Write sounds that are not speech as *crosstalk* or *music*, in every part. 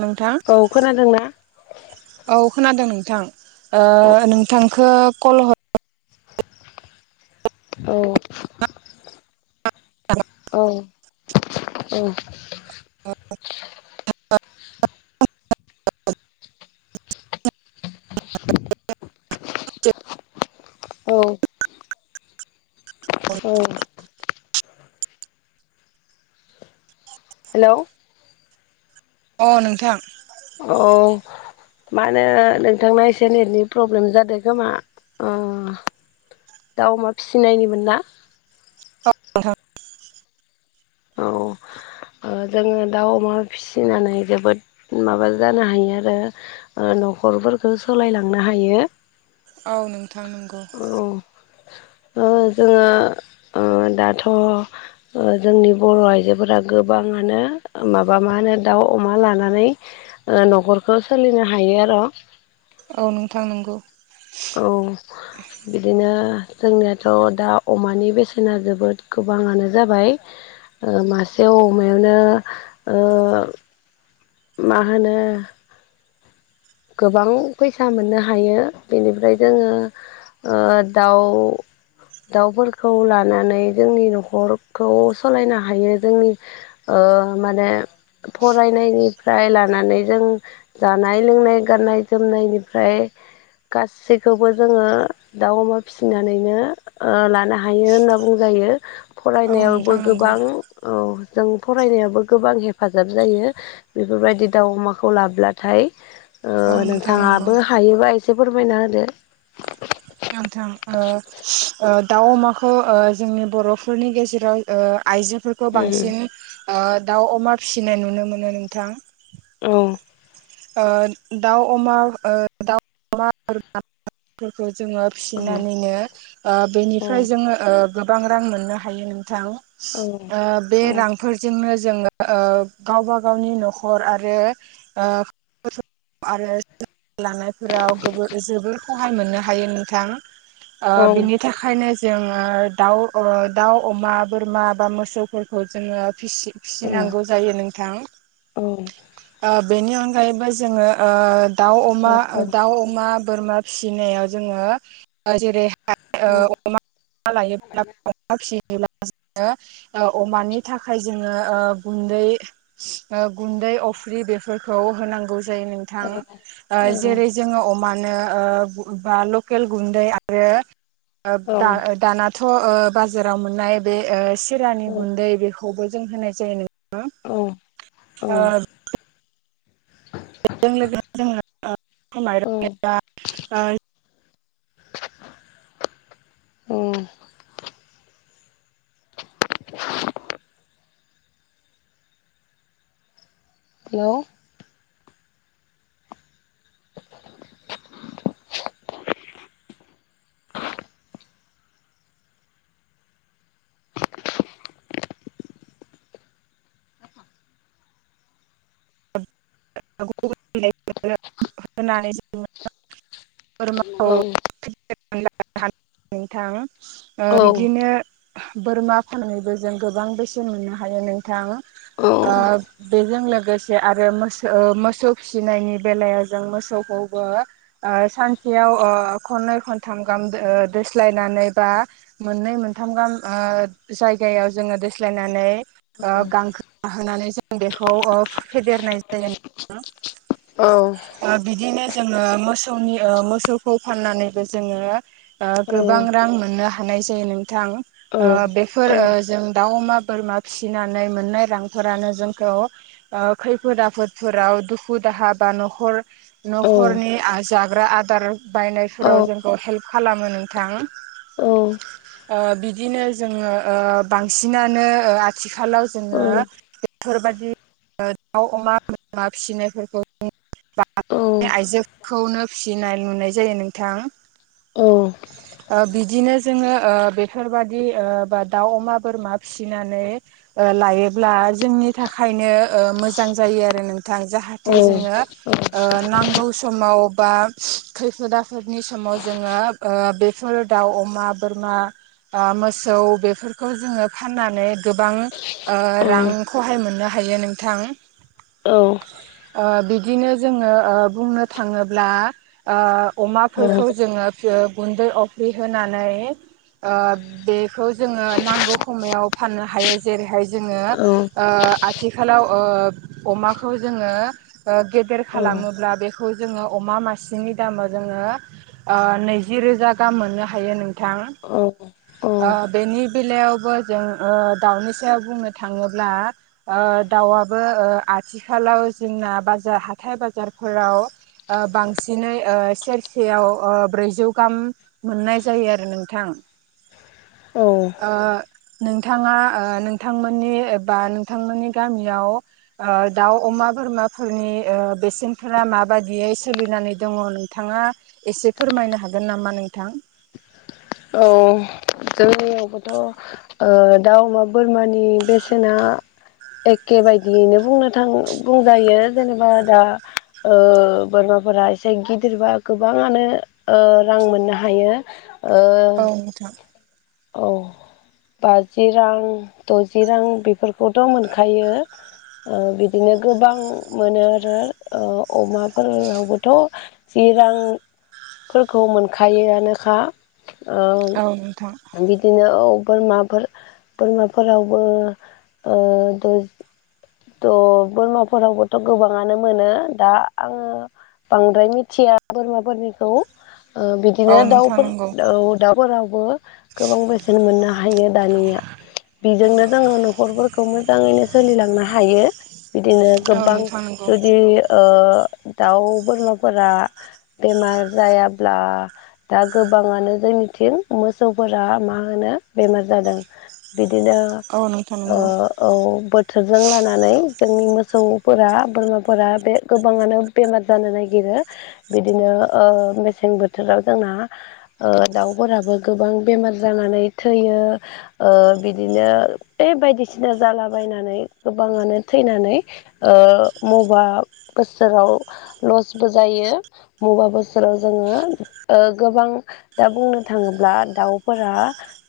नोंथां। औ खोनादोंना औ खोनादों नोंथां औ ओ नोंथांखौ कल हर। औ औ औ। *inaudible* *inaudible* औ। अ। हेल'। अ नोंथां। औ। मा होनो नोंथांना एसे नेटनि प्रब्लेम जादों खोमा अ'। दाउ अमा फिसिनायनिमोन ना। *inaudible* औ। जोङो दाउ अमा फिसिनानै जोबोद माबा जानो हायो आरो। ओ न'खरफोरखौ सोलायलांनो हायो। औ नोंथां नंगौ। औ ओ जोङो ओ दाथ'। ओ जोंनि बर' आइजोफोरा गोबाङानो माबा मा होनो दाउ अमा लानानै। ओ न'खरखौ सोलिनो हायो आरो'। औ नोंथां नंगौ। औ। बिदिनो जोंनियाथ' दा अमानि बेसेना जोबोद गोबाङानो जाबाय। ओ मासेयाव अमायावनो ओ मा होनो। गोबां फैसा मोननो हायो बेनिफ्राय जोङो ओ दाउ। दाउफोरखौ लानानै जोंनि न'खरखौ सालायनो हायो जोंनि। ओ माने। फरायनायनिफ्राय लानानै जों जानाय लोंनाय गाननाय जोमनायनिफ्राय गासैखौबो जोङो। दाउ अमा फिसिनानैनो ओ लानो हायो होनना बुंजायो। औ फरायनायावबो नोंथां नंगौ गोबां औ जों फरायनायावबो गोबां हेफाजाब जायो। बेफोरबायदि दाउ अमाखौ लाब्लाथाय। औ ओ नोंथां नंगौ नोंथाङाबो हायोबा एसे फोरमायना होदो। नोंथां ओ ओ दाउ अमाखौ ओ जोंनि बर'फोरनि गेजेराव ओ आइजोफोर खौ बांसिन ओ दाउ अमा फिसिनाय नुनो मोनो नोंथां। औ। ओ दाउ अमा ओ दाउ अमाफोरखौ जोङो। फिसिनानैनो ओ औ बेनिफ्राय जोङो ओ गोबां रां मोननो हायो नोंथां। औ ओ बे रां जोंनियावबोथ' फोरजोंनो जोङो ओ गावबा गावनि न'खर आरो ओ आरो लानायफोराव जोबोर सहाय मोननो हायो नोंथां। आ बिनित बि थाखायनो जोङो दाउ दाउ अमा बोरमा बा मोसौफोरखौ जोङो फिसि फिसिनांगौ जायो नोंथां बेनि अनगायैबो जोङो दाउ अमा ओ दाउ अमा बोरमा फिसिनायाव जोङो जेरै अमा लायोब्ला अमा फि सिब्ला जोङो अमानि थाखाय जोङो गुन्दै गुन्दै अफ्रि बेफोरखौ होनांगौ जायो नोंथां जेरै जोङो अमानो बा लकेल गुन्दै आरो द दानाथ' बाजाराव मोननाय बे सिरानि गुन्दै बेखौ। खौबो जों होनाय जायो नङा बेजों जोङो माइरं ए उम हेल' होन औ नोंथां बिदिनो बोरमा फाननानैबो जों गोबां बेसेन मोननो हायो नोंथां आ बेजें लग आरो मोस मोसौ फिसिनायनि बेलायाव जों मोसौखौबो सानसेयाव खननै खनथाम गाहाम दोस्लायनानै बा मोननै मोनथाम गाहाम जायगायाव जोङो दोस्लायनानै गांखो जाहोनानै जों बेखौ फेदेरनाय जायो। औ। बिदिनो जोङो मोसौनि मोसौखौ फाननानैबो जोङो। गोबां रां मोननो हानाय जायो नोंथां बे। फोर जों दाउ अमा बोरमा फिसिनानै मोननाय रांफोरानो जोंखौ। खैफोद आफोदफोराव दुखु दाहा बा न'खर। न'खरनि जाग्रा आदार बायनाय फोराव जोंबो हेल्फ खालामो नोंथां। बिदिनो जोङो बांसिनानो आथिखालाव जोङो बेफोरबदि दाउ अमा बोरमा फिसिनायफोरखौ आइजोखौनो फिनाय नुनाय जायो नोंथां। औ। बिदिनो जोङो बेफोरबादि बा दाउ अमा बोरमा फिसिनानै। लायोब्ला जोंनि थाखायनो मोजां जायो आरो नोंथां जाहाथे। जे जोङो ओ नांगौ। समाव बा खैफोदाफोरनि समाव जोङो। बेफोरो दाउ अमा बोरमा। मोसौ बेफोरखौ जोङो फाननानै गोबां। रांखौहाय मोननो हायो नोंथां। औ। बिदिनो जोङो बुंनो थाङोब्ला। अमाफोरखौ जोङो गुन्दै अफ्रि होनानै। बेखौ जोङो नांगौ समायाव फाननो हायो जेरैहाय जोङो आथिखालाव अमाखौ जोङो। गेदेर खालामोब्ला बेखौ जोङो अमा मासेनि दामाव जोङो नैजि रोजा गाहाम मोननो हायो नोंथां। औ। ओ बेनि बेलायावबो जों ओ दाउनि सायाव बुंनो थाङोब्ला। ओ दाउआबो आथिखालाव जोंना बाजार हाथाय बाजारफोराव। ओ बांसिनै ओ सेरसेयाव ओ ब्रै जौ गाहाम मोननाय जायो आरो नोंथां। ओ नोंथाङा ओ नोंथांमोननि बा नोंथांमोननि गामियाव दाउ अमा बोरमाफोरनि बेसेनफोरा माबादियै सोलिनानै दङ नोंथाङा। एसे फोरमायनो हागोन नामा नोंथां। औ जोंनि आवबोथ'। ओ दाउ, अमा, बोरमानि बेसेना एखे बादियैनो बुंनो थाङो बुंजायो जेनेबा दा ओ बोरमाफोरा एसे गिदिरबा गोबाङानो ओ रां मोननो हायो ओ औ नोंथां औ। बाजि रां द'जि रां बेफोरखौथ' मोनखायो। ओ बिदिनो गोबां मोनो आरो ओ अमाफोरावबोथ' जि रांफोरखौ मोनखायोआनोखा। ओ औ नोंथां बि बिदिनो औ बोरमाफोर बोरमाफोरावबो ओ दै थ' बोरमाफोरावबोथ' गोबाङानो मोनो दा आं बांद्राय मिथिया बोरमाफोरनिखौ ओ बिदिनो औ नोंथां दाउफोर नंगौ दाउ दाउफोरावबो गोबां बेसेन मोननो हायो दानिया। बेजोंनो जोङो न'खरफोरखौ मोजाङैनो सोलिलांनो हा हायो बिदिनो औ गोबां नोंथां नंगौ जुदि ओ दाउ बोरमाफोरा बेमार जायाब्ला दा गोबाङानो जोंनिथिं मोसौफोरा मा होनो बेमार जादों। बिदिनो औ नोंथां ओ नंगौ औ बोथोर जों लानानै जोंनि मोसौफोरा बोरमाफोरा बे गोबाङानो बेमार जानो नागिरो। बिदिनो ओ मेसें बोथोराव जोंना ओ दाउफोराबो गोबां बेमार जानानै थैयो। ओ बिदिनो ये बायदिसिना जालाबायनानै गोबाङानो थैनानै ओ मबा बोसोराव लसबो जायो मबा बोसोराव जोङो ओ गोबां दा बुंनो थाङोब्ला दाउफोरा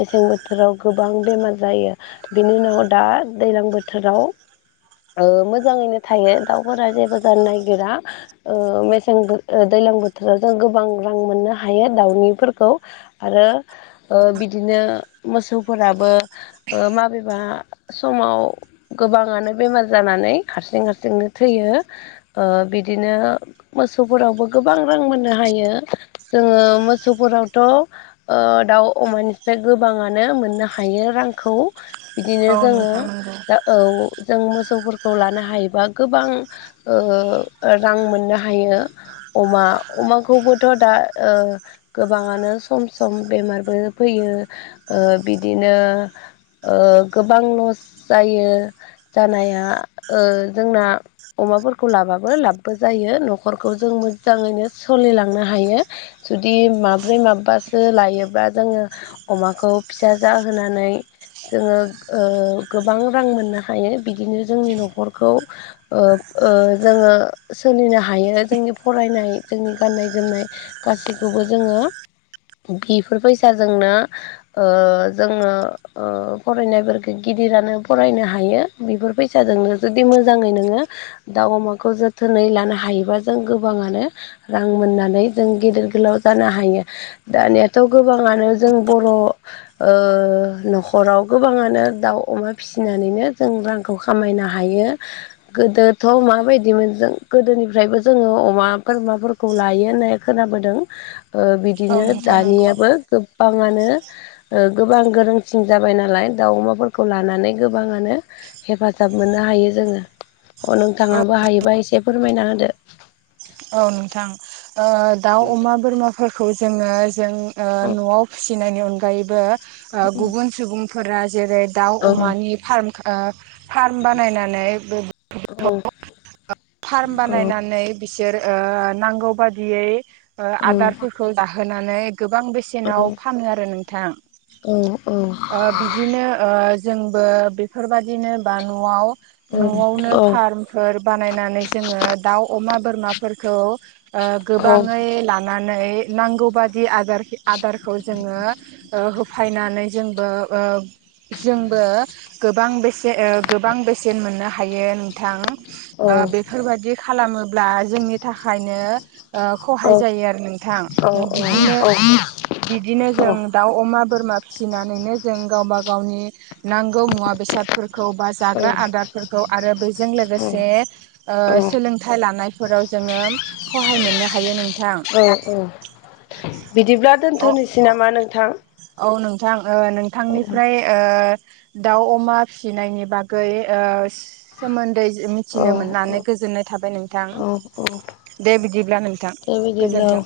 मेसें बोथोराव गोबां बेमार जायो। बेनि उनाव दा दैलां बोथोराव ओ मोजाङैनो थायो दाउफोरा जेबो जानो नागिरा। ओ मेसें बो, दैलां बोथोराव जों गोबां रां मोननो हायो दाउनिफोरखौ आरो ओ बिदिनो मोसौफोराबो ओ माबेबा समाव गोबाङानो बेमार जानानै हारसिं हारसिंनो थैयो। ओ बिदिनो मोसौफोरावबो गोबां रां मोननो हायो। जोङो मोसौफोरावथ' ओ दाउ, अमानिफ्राय गोबाङानो मोननो हायो रांखौ। बिदिनो औ जोङो नोंथां नंगौ दा औ जों मोसौफोरखौ लानो हायोबा गोबां ओ रां मोननो हायो। अमा अमाखौबोथ' दा ओ गोबाङानो सम सम बेमारबो फैयो। ओ बिदिनो ओ गोबां लस जायो जानाया, ओ जोंना अमाफोरखौ लाबाबो लाबबो जायो न'खरखौ जों मोजाङैनो सोलिलांनो हायो। जुदि माब्रै माबबासो लायोब्ला, जोङो अमाखौ फिसा जाहोनानै जोङो ओ गोबां रां मोननो हायो बिदिनो जोंनि न'खरखौ ओ ओ जोङो सोलिनो हायो जोंनि फरायनाय जोंनि गाननाय जोमनाय गासैखौबो जोङो बिफोर फैसाजोंनो ओ जोङो ओ फरायनायफोरखो गिदिरानो फरायनो हायो। बेफोर फैसाजोंनो जुदि मोजाङै नोङो दाउ अमाखौ जोथोनै लानो हायोबा जों गोबाङानो रां मोननानै जों गिदिर गोलाव जानो हायो। दानियाथ' गोबाङानो जों बर'ओ न'खराव गोबाङानो दाउ अमा फिसिनानैनो जों रांखौ खामायनो हायो। गोदोथ' माबायदिमोन जों गोदोनिफ्रायबो जोङो अमा बोरमाफोरखौ खौ लायो होननाय खोनाबोदों ओ औ बिदिनो नोंथां नंगौ दानियाबो गोबाङानो गोबां ओ गोरोंसिन जाबाय नालाय दाउ अमा खौ लानानै गोबाङानो हेफाजाब मोननो हायो जोङो अ नोंथाङाबो हायोबा एसे फोरमायना होदो। औ नोंथां ओ दाउ अमा बोरमाफोरखौ जोङो जों औ न'आव फिसिनायनि अनगायैबो गुबुन सुबुंफोरा जेरै दाउ औ अमानि फार्म ओ फार्म बानायनानै औ फार्म औ बानायनानै बिसोर नांगौ बाददियै ओ आदारफोरखौ दाहोनानै गोबां बेसेनाव फानो आरो नोंथां। बिदिनो ओ जोंबो बेफोरबदिनो बा न'आव औ औ न'आवनो फार्म फोर बानायनानै जोङो दाउ अमा बोरमाफोरखौ ओ गोबाङै औ लानानै नांगौबादि आरज आदारखौ जोङो होफायनानै जोंबो ओ जोंबो गोबां बेसेन गोबां बेसेन मोननो हायो नोंथां। औ ओ बेफोरबायाददि खालामोब्ला जोंनि थाखायनो ओ खहाय औ जायो आरो नोंथां द बिदिनो बिदिनो जों दाउ अमा बोरमा फिसिनानैनो जों गावबा गावनि नांगौ मुवा बेसादफोरखौ बा जाग्रा आदारफोरखौ आरो बेजों लोगोसे ओ सोलोंथाइ लानायफोराव जोङो सहाय मोननो हायो नोंथां। बिदिब्ला औ दोनथ'नोसै नामा नोंथां। औ नोंथां औ नोंथांनिफ्राय ओ दाउ अमा फिसिनायनि बागै सोमोन्दै औ मिथिनो औ मोननानै गोजोननाय थाबाय नोंथां औ औ दे बिदिब्ला नोंथां दे बिदिब्ला औ गोजोन्थों।